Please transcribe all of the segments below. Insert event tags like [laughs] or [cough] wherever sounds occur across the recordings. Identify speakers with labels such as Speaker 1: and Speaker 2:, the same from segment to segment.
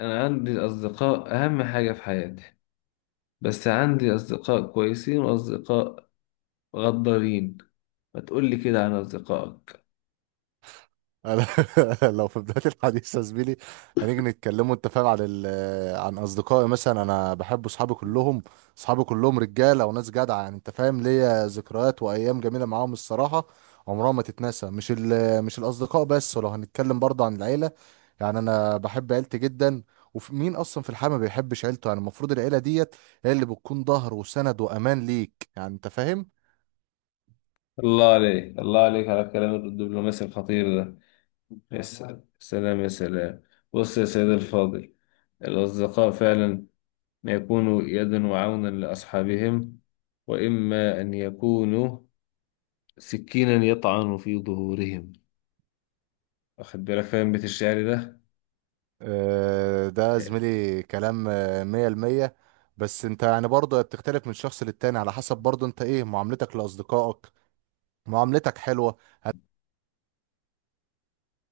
Speaker 1: أنا عندي أصدقاء أهم حاجة في حياتي، بس عندي أصدقاء كويسين وأصدقاء غدارين. ما تقولي كده عن أصدقائك.
Speaker 2: أنا. [laughs] لو في بداية الحديث يا زميلي، هنيجي نتكلموا، انت فاهم، عن اصدقائي. مثلا انا بحب اصحابي كلهم. اصحابي كلهم رجاله وناس جدعه، يعني انت فاهم، ليا ذكريات وايام جميله معاهم، الصراحه عمرها ما تتنسى. مش الاصدقاء بس، ولو هنتكلم برضه عن العيله، يعني انا بحب عيلتي جدا. ومين اصلا في الحياه ما بيحبش عيلته؟ يعني المفروض العيله ديت هي اللي بتكون ظهر وسند وامان ليك، يعني انت فاهم.
Speaker 1: الله عليك الله عليك على الكلام الدبلوماسي الخطير ده. يا سلام سلام يا سلام. بص يا سيد الفاضل، الأصدقاء فعلا ما يكونوا يدا وعونا لأصحابهم، وإما أن يكونوا سكينا يطعن في ظهورهم. واخد بالك فاهم بيت الشعر
Speaker 2: آه، ده
Speaker 1: ده؟
Speaker 2: زميلي كلام، مية المية. بس انت يعني برضه بتختلف من شخص للتاني، على حسب برضه انت ايه معاملتك لأصدقائك. معاملتك حلوة،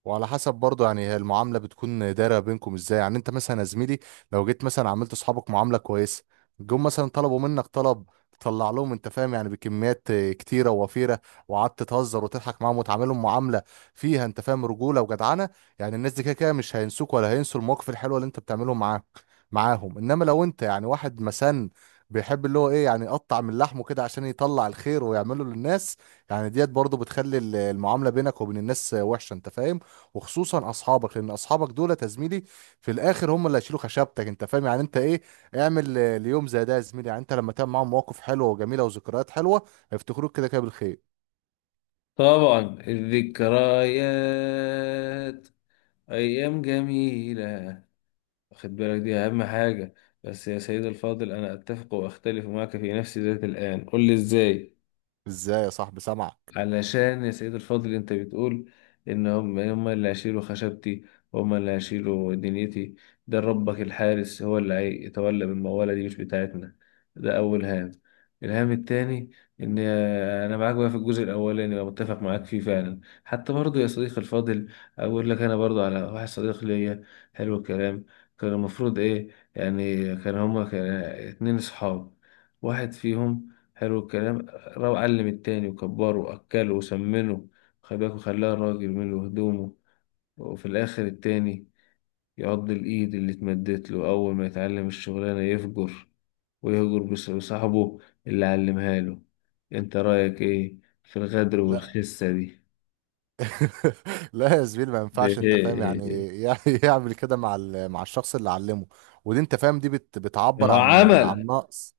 Speaker 2: وعلى حسب برضه يعني هي المعامله بتكون دايره بينكم ازاي. يعني انت مثلا يا زميلي، لو جيت مثلا عملت اصحابك معامله كويسه، جم مثلا طلبوا منك طلب، تطلع لهم انت فاهم يعني بكميات كتيره ووفيره، وقعدت تهزر وتضحك معاهم وتعاملهم معامله فيها انت فاهم رجوله وجدعنه. يعني الناس دي كده كده مش هينسوك ولا هينسوا المواقف الحلوه اللي انت بتعمله معاك معاهم. انما لو انت يعني واحد مسن بيحب اللي هو ايه يعني يقطع من لحمه كده عشان يطلع الخير ويعمله للناس، يعني ديت برضه بتخلي المعامله بينك وبين الناس وحشه، انت فاهم. وخصوصا اصحابك، لان اصحابك دول يا زميلي في الاخر هم اللي هيشيلوا خشبتك، انت فاهم. يعني انت ايه اعمل ليوم زي ده يا زميلي، يعني انت لما تعمل معاهم مواقف حلوه وجميله وذكريات حلوه، هيفتكروك كده كده بالخير.
Speaker 1: طبعا الذكريات أيام جميلة، واخد بالك دي أهم حاجة. بس يا سيد الفاضل أنا أتفق وأختلف معك في نفس ذات الآن، قل لي إزاي.
Speaker 2: ازاي يا صاحبي، سامعك.
Speaker 1: علشان يا سيد الفاضل انت بتقول ان هم اللي هيشيلوا خشبتي، هم اللي هيشيلوا دنيتي. ده ربك الحارس هو اللي هيتولى، بالموالة دي مش بتاعتنا. ده اول هام. الهام التاني ان انا معاك بقى في الجزء الاولاني، بقى متفق معاك فيه فعلا. حتى برضو يا صديقي الفاضل اقول لك انا برضو على واحد صديق ليا. حلو الكلام. كان المفروض ايه؟ يعني كان هما كان اتنين صحاب، واحد فيهم حلو الكلام راح علم التاني وكبره وأكله وسمنه، خباك وخلاه راجل منه هدومه. وفي الآخر التاني يعض الإيد اللي اتمدت له أول ما يتعلم الشغلانة، يفجر ويهجر بصاحبه اللي علمها له. أنت رأيك إيه في الغدر
Speaker 2: لا.
Speaker 1: والخسة دي؟
Speaker 2: [laughs] لا يا زميلي، ما
Speaker 1: [laughs] ده
Speaker 2: ينفعش انت فاهم
Speaker 1: إيه
Speaker 2: يعني،
Speaker 1: إيه؟
Speaker 2: [laughs] يعني يعمل كده مع الشخص اللي علمه. ودي انت فاهم دي بت
Speaker 1: إيه.
Speaker 2: بتعبر
Speaker 1: هو
Speaker 2: عن
Speaker 1: عمل.
Speaker 2: نقص.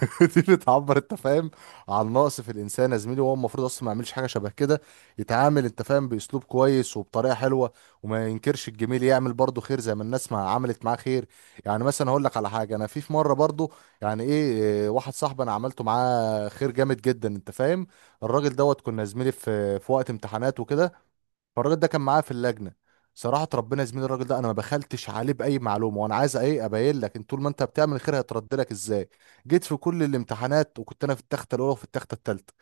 Speaker 2: [laughs] دي بتعبر انت فاهم عن نقص في الانسان يا زميلي. وهو المفروض اصلا ما يعملش حاجه شبه كده. يتعامل انت فاهم باسلوب كويس وبطريقه حلوه، وما ينكرش الجميل، يعمل برضه خير زي ما الناس ما عملت معاه خير. يعني مثلا هقول لك على حاجه. انا في مره برضه، يعني ايه واحد صاحبي انا عملته معاه خير جامد جدا، انت فاهم. الراجل دوت كنا يا زميلي في وقت امتحانات وكده، فالراجل ده كان معايا في اللجنه. صراحه ربنا يا زميلي، الراجل ده انا ما بخلتش عليه باي معلومه، وانا عايز ايه ابين لك ان طول ما انت بتعمل الخير هيترد لك ازاي. جيت في كل الامتحانات وكنت انا في التخته الاولى، وفي التخته الثالثه،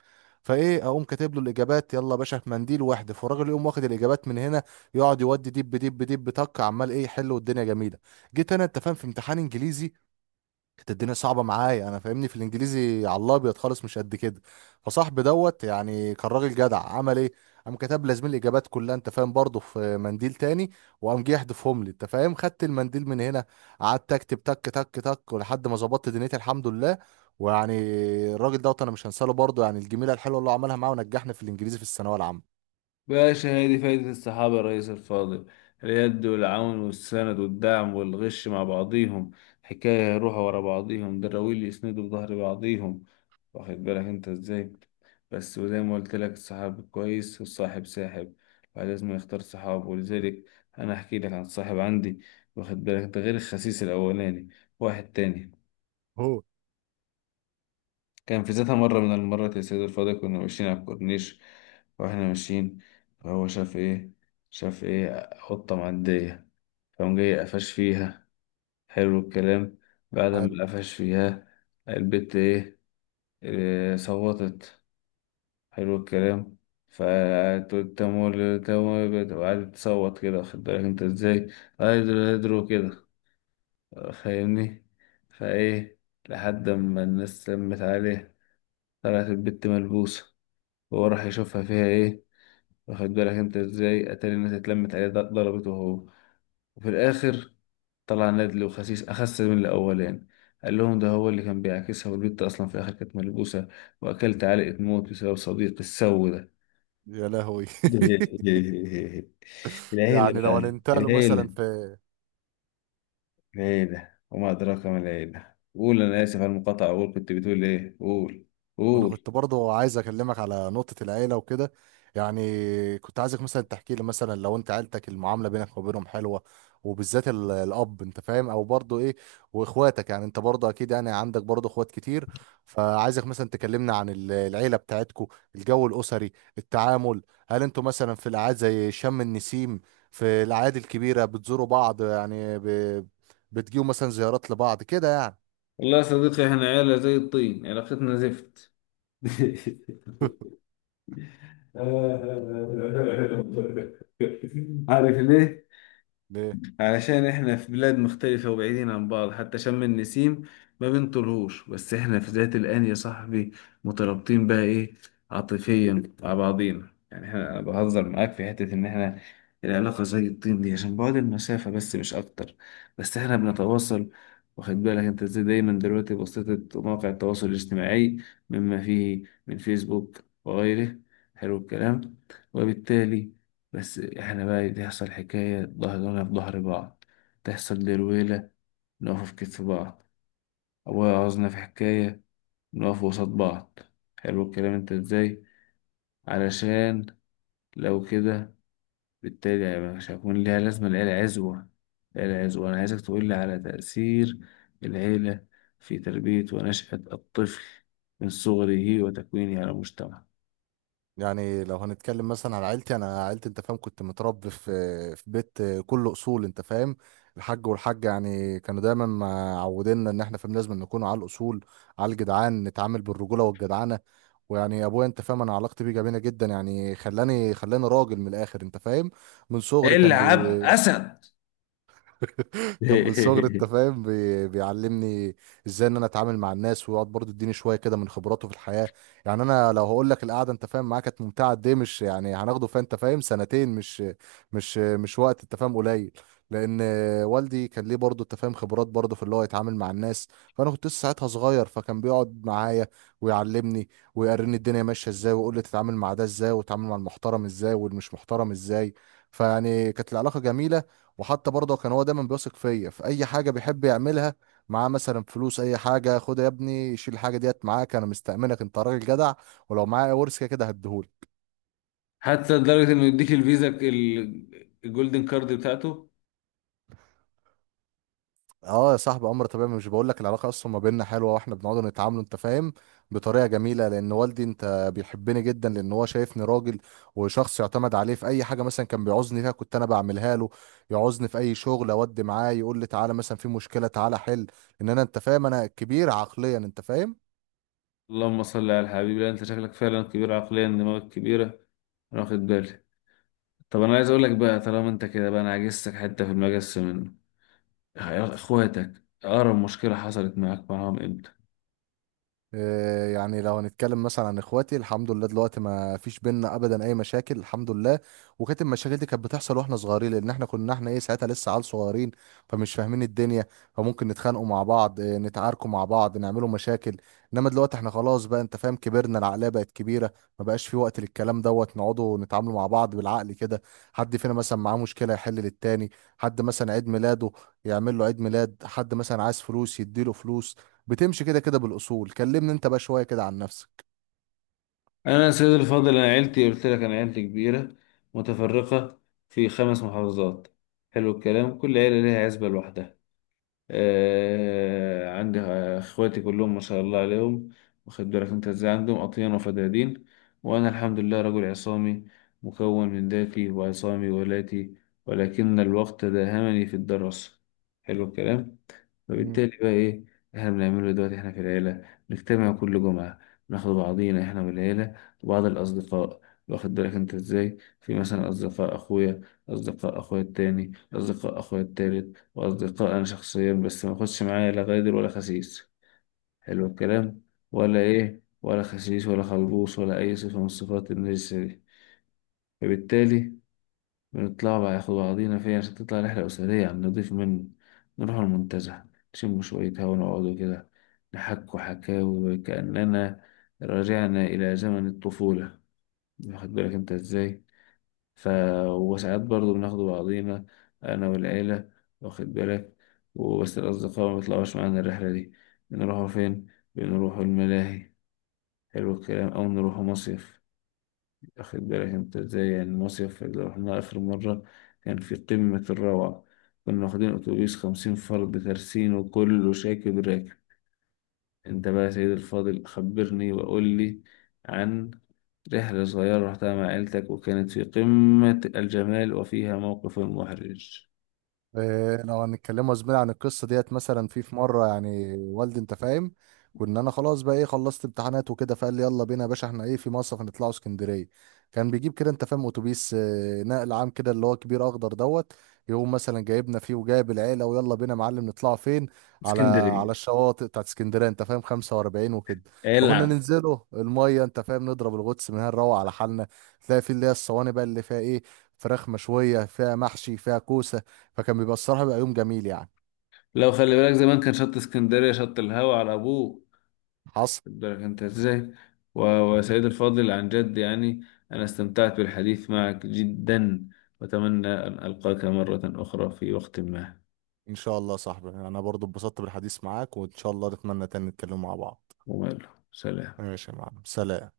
Speaker 2: فايه اقوم كاتب له الاجابات يلا يا باشا في منديل واحد. فالراجل يقوم واخد الاجابات من هنا، يقعد يودي دب دب دب طق، عمال ايه يحل والدنيا جميله. جيت انا انت فاهم في امتحان انجليزي، كانت الدنيا صعبه معايا، انا فاهمني في الانجليزي على الابيض خالص مش قد كده. فصاحبي دوت يعني كان راجل جدع، عمل ايه قام كتب لي زميل الاجابات كلها، انت فاهم، برضه في منديل تاني. وقام جه يحذفهم لي، انت فاهم، خدت المنديل من هنا، قعدت اكتب تك تك تك ولحد ما ظبطت دنيتي الحمد لله. ويعني الراجل دوت انا مش هنساله، برضه يعني الجميله الحلوه اللي هو عملها معاه ونجحني في الانجليزي في الثانويه العامه.
Speaker 1: باشا هي دي فايدة الصحابة يا ريس الفاضل، اليد والعون والسند والدعم والغش مع بعضيهم. حكاية يروحوا ورا بعضيهم دراويل، يسندوا بظهر بعضيهم، واخد بالك انت ازاي. بس وزي ما قلت لك الصاحب كويس والصاحب ساحب، فلازم يختار صحابه. ولذلك انا احكي لك عن صاحب عندي، واخد بالك، ده غير الخسيس الاولاني، واحد تاني.
Speaker 2: هو
Speaker 1: كان في ذاتها مرة من المرات يا سيد الفاضل كنا ماشيين على الكورنيش، واحنا ماشيين فهو شاف ايه، شاف ايه؟ قطة معدية. فقام جاي قفش فيها. حلو الكلام. بعد
Speaker 2: حلو.
Speaker 1: ما قفش فيها البت ايه، إيه صوتت. حلو الكلام. فتقول تمول تمول وقعدت تصوت كده، واخد بالك انت ازاي، هيدرو هيدرو كده، فاهمني. فايه؟ لحد ما الناس لمت عليه، طلعت البت ملبوسة. وهو راح يشوفها فيها ايه، واخد بالك انت ازاي. اتاري الناس اتلمت عليه ضربته هو. وفي الاخر طلع نادلي وخسيس، اخس من الاولاني، قال لهم ده هو اللي كان بيعاكسها، والبت اصلا في الاخر كانت ملبوسه، واكلت علقه موت بسبب صديق السو ده.
Speaker 2: يا لهوي. [laughs]
Speaker 1: [laughs] العيلة
Speaker 2: يعني لو
Speaker 1: بقى
Speaker 2: هننتقله مثلا
Speaker 1: العيلة.
Speaker 2: في.
Speaker 1: العيلة وما أدراك ما العيلة. قول انا اسف على المقاطعه، قول كنت بتقول ايه، قول
Speaker 2: وانا
Speaker 1: قول.
Speaker 2: كنت برضو عايز اكلمك على نقطة العيلة وكده، يعني كنت عايزك مثلا تحكي لي مثلا لو انت عيلتك المعاملة بينك وبينهم حلوة، وبالذات الاب، انت فاهم، او برضو ايه واخواتك. يعني انت برضو اكيد يعني عندك برضو اخوات كتير. فعايزك مثلا تكلمنا عن العيلة بتاعتكو، الجو الاسري، التعامل. هل انتوا مثلا في الاعياد زي شم النسيم، في الاعياد الكبيرة بتزوروا بعض؟ يعني بتجيوا مثلا زيارات لبعض كده، يعني.
Speaker 1: والله يا صديقي احنا عيله زي الطين، علاقتنا زفت. [laughs] عارف ليه؟ علشان احنا في بلاد مختلفة وبعيدين عن بعض، حتى شم النسيم ما بنطلهوش. بس احنا في ذات الآن يا صاحبي مترابطين بقى ايه، عاطفيا مع بعضينا. يعني احنا انا بهزر معاك في حتة ان احنا العلاقة زي الطين دي عشان بعد المسافة، بس مش اكتر. بس احنا بنتواصل، واخد بالك انت ازاي، دايما دلوقتي بواسطة مواقع التواصل الاجتماعي، مما فيه من فيسبوك وغيره. حلو الكلام. وبالتالي بس احنا بقى تحصل حكاية ظهرنا في ظهر بعض، تحصل درويلة، نقف في كتف بعض. أبويا عاوزنا في حكاية نقف وسط بعض. حلو الكلام انت ازاي. علشان لو كده، بالتالي هيبقى مش هيكون ليها لازمة العيلة عزوة. العيلة عزوة. أنا عايزك تقول لي على تأثير العيلة في تربية ونشأة الطفل من صغره وتكوينه على المجتمع.
Speaker 2: يعني لو هنتكلم مثلا على عيلتي، انا عيلتي انت فاهم كنت متربي في في بيت كله اصول، انت فاهم. الحاج والحاجه يعني كانوا دايما معودينا ان احنا فاهم لازم نكون على الاصول، على الجدعان نتعامل بالرجوله والجدعنه. ويعني ابويا انت فاهم، انا علاقتي بيه جميله جدا، يعني خلاني راجل من الاخر، انت فاهم. من صغري كان
Speaker 1: العب
Speaker 2: بي.
Speaker 1: أسد.
Speaker 2: [laughs] كان من صغري انت
Speaker 1: [laughs]
Speaker 2: فاهم بيعلمني ازاي ان انا اتعامل مع الناس، ويقعد برضه يديني شويه كده من خبراته في الحياه. يعني انا لو هقول لك القعده انت فاهم معاك كانت ممتعه قد ايه، مش يعني هناخده فيها انت فاهم سنتين، مش وقت انت فاهم قليل. لان والدي كان ليه برضه انت فاهم خبرات برضه في اللي هو يتعامل مع الناس. فانا كنت لسه ساعتها صغير، فكان بيقعد معايا ويعلمني ويوريني الدنيا ماشيه ازاي، ويقول لي تتعامل مع ده ازاي، وتتعامل مع المحترم ازاي والمش محترم ازاي. فيعني كانت العلاقه جميله. وحتى برضه كان هو دايما بيثق فيا في اي حاجه بيحب يعملها، معاه مثلا فلوس اي حاجه خدها يا ابني شيل الحاجه ديت معاك، انا مستأمنك، انت راجل جدع. ولو معايا ورث كده كده هديهولك.
Speaker 1: حتى لدرجة انه يديك الفيزا الجولدن كارد بتاعته.
Speaker 2: اه يا صاحبي، امر طبيعي. مش بقول لك العلاقه اصلا ما بيننا حلوه، واحنا بنقعد نتعامل انت فاهم بطريقه جميله، لان والدي انت بيحبني جدا لان هو شايفني راجل وشخص يعتمد عليه في اي حاجه. مثلا كان بيعوزني فيها كنت انا بعملها له. يعوزني في اي شغل اودي معاه، يقول لي تعالى مثلا في مشكله تعالى حل، ان انا انت فاهم انا كبير عقليا، انت فاهم.
Speaker 1: اللهم صل على الحبيب. لا انت شكلك فعلا كبير عقليا، دماغك كبيرة، انا واخد بالي. طب انا عايز اقول لك بقى، طالما انت كده بقى انا عجزتك حتة في المجس منه، يا اخواتك اقرب مشكلة حصلت معاك معاهم امتى؟
Speaker 2: آه، يعني لو هنتكلم مثلا عن اخواتي، الحمد لله دلوقتي ما فيش بينا ابدا اي مشاكل الحمد لله. وكانت المشاكل دي كانت بتحصل واحنا صغيرين، لان احنا كنا احنا ايه ساعتها لسه عيال صغيرين، فمش فاهمين الدنيا. فممكن نتخانقوا مع بعض، نتعاركوا مع بعض، نعملوا مشاكل. انما دلوقتي احنا خلاص بقى انت فاهم كبرنا، العقليه بقت كبيره، ما بقاش في وقت للكلام دوت. نقعدوا نتعاملوا مع بعض بالعقل كده. حد فينا مثلا معاه مشكله يحل للتاني. حد مثلا عيد ميلاده يعمل له عيد ميلاد. حد مثلا عايز فلوس يديله فلوس. بتمشي كده كده بالاصول. كلمني انت بقى شويه كده عن نفسك.
Speaker 1: انا يا سيدي الفاضل، انا عيلتي قلت لك، انا عيلتي كبيرة متفرقة في 5 محافظات. حلو الكلام. كل عيلة ليها عزبة لوحدها. عندي اخواتي كلهم ما شاء الله عليهم، واخد بالك انت ازاي، عندهم اطيان وفدادين. وانا الحمد لله رجل عصامي، مكون من ذاتي، وعصامي ولاتي، ولكن الوقت داهمني في الدراسة. حلو الكلام.
Speaker 2: مم.
Speaker 1: فبالتالي بقى ايه احنا بنعمله دلوقتي؟ احنا في العيلة نجتمع كل جمعة، ناخد بعضينا احنا والعيلة وبعض الأصدقاء، واخد بالك انت ازاي، في مثلا أصدقاء أخويا، أصدقاء أخويا التاني، أصدقاء أخويا التالت، وأصدقاء أنا شخصيا. بس ما أخدش معايا لا غادر ولا خسيس، حلو الكلام، ولا إيه، ولا خسيس ولا خلبوس، ولا أي صفة من صفات النجسة دي. فبالتالي بنطلع بقى ياخد بعضينا فيها عشان تطلع رحلة أسرية على النضيف منه. نروح المنتزه، نشم شوية هوا ونقعدوا كده، نحكوا حكاوي كأننا رجعنا إلى زمن الطفولة، واخد بالك أنت إزاي. ف وساعات برضه بناخد بعضينا أنا والعيلة، واخد بالك، وبس الأصدقاء ما بيطلعوش معانا الرحلة دي. بنروحوا فين؟ بنروحوا الملاهي، حلو الكلام، أو نروحوا مصيف. واخد بالك انت ازاي، يعني المصيف اللي رحناه آخر مرة كان في قمة الروعة. كنا واخدين أتوبيس 50 فرد ترسين وكله شاكب راكب. انت بقى يا سيدي الفاضل خبرني وقول لي عن رحلة صغيرة رحتها مع عيلتك وكانت في قمة الجمال وفيها موقف محرج.
Speaker 2: إيه، لو هنتكلموا يا زميلي عن القصه ديت، مثلا في في مره يعني والدي انت فاهم كنا انا خلاص بقى ايه خلصت امتحانات وكده، فقال لي يلا بينا يا باشا احنا ايه في مصيف، هنطلعوا اسكندريه. كان بيجيب كده انت فاهم اتوبيس نقل عام كده اللي هو كبير اخضر دوت، يقوم مثلا جايبنا فيه وجايب العيله، ويلا بينا يا معلم. نطلعوا فين؟ على
Speaker 1: اسكندرية.
Speaker 2: على الشواطئ بتاعت اسكندريه، انت فاهم 45 وكده. فكنا
Speaker 1: العب.
Speaker 2: ننزله الميه انت فاهم نضرب الغطس من هنا، نروح على حالنا. تلاقي في اللي هي الصواني بقى اللي فيها ايه، فراخ مشويه فيها محشي فيها كوسه. فكان بيبقى الصراحة بيبقى يوم جميل يعني.
Speaker 1: لو خلي بالك زمان كان شط اسكندرية شط الهوا على أبوه
Speaker 2: حصل.
Speaker 1: الدرجة، أنت إزاي. و- وسيد الفاضل عن جد يعني أنا استمتعت بالحديث معك جدا، وأتمنى أن ألقاك مرة أخرى في وقت ما.
Speaker 2: ان شاء الله يا صاحبي، انا برضو اتبسطت بالحديث معاك، وان شاء الله نتمنى تاني نتكلم مع بعض.
Speaker 1: وماله، سلام.
Speaker 2: ماشي يا معلم، سلام.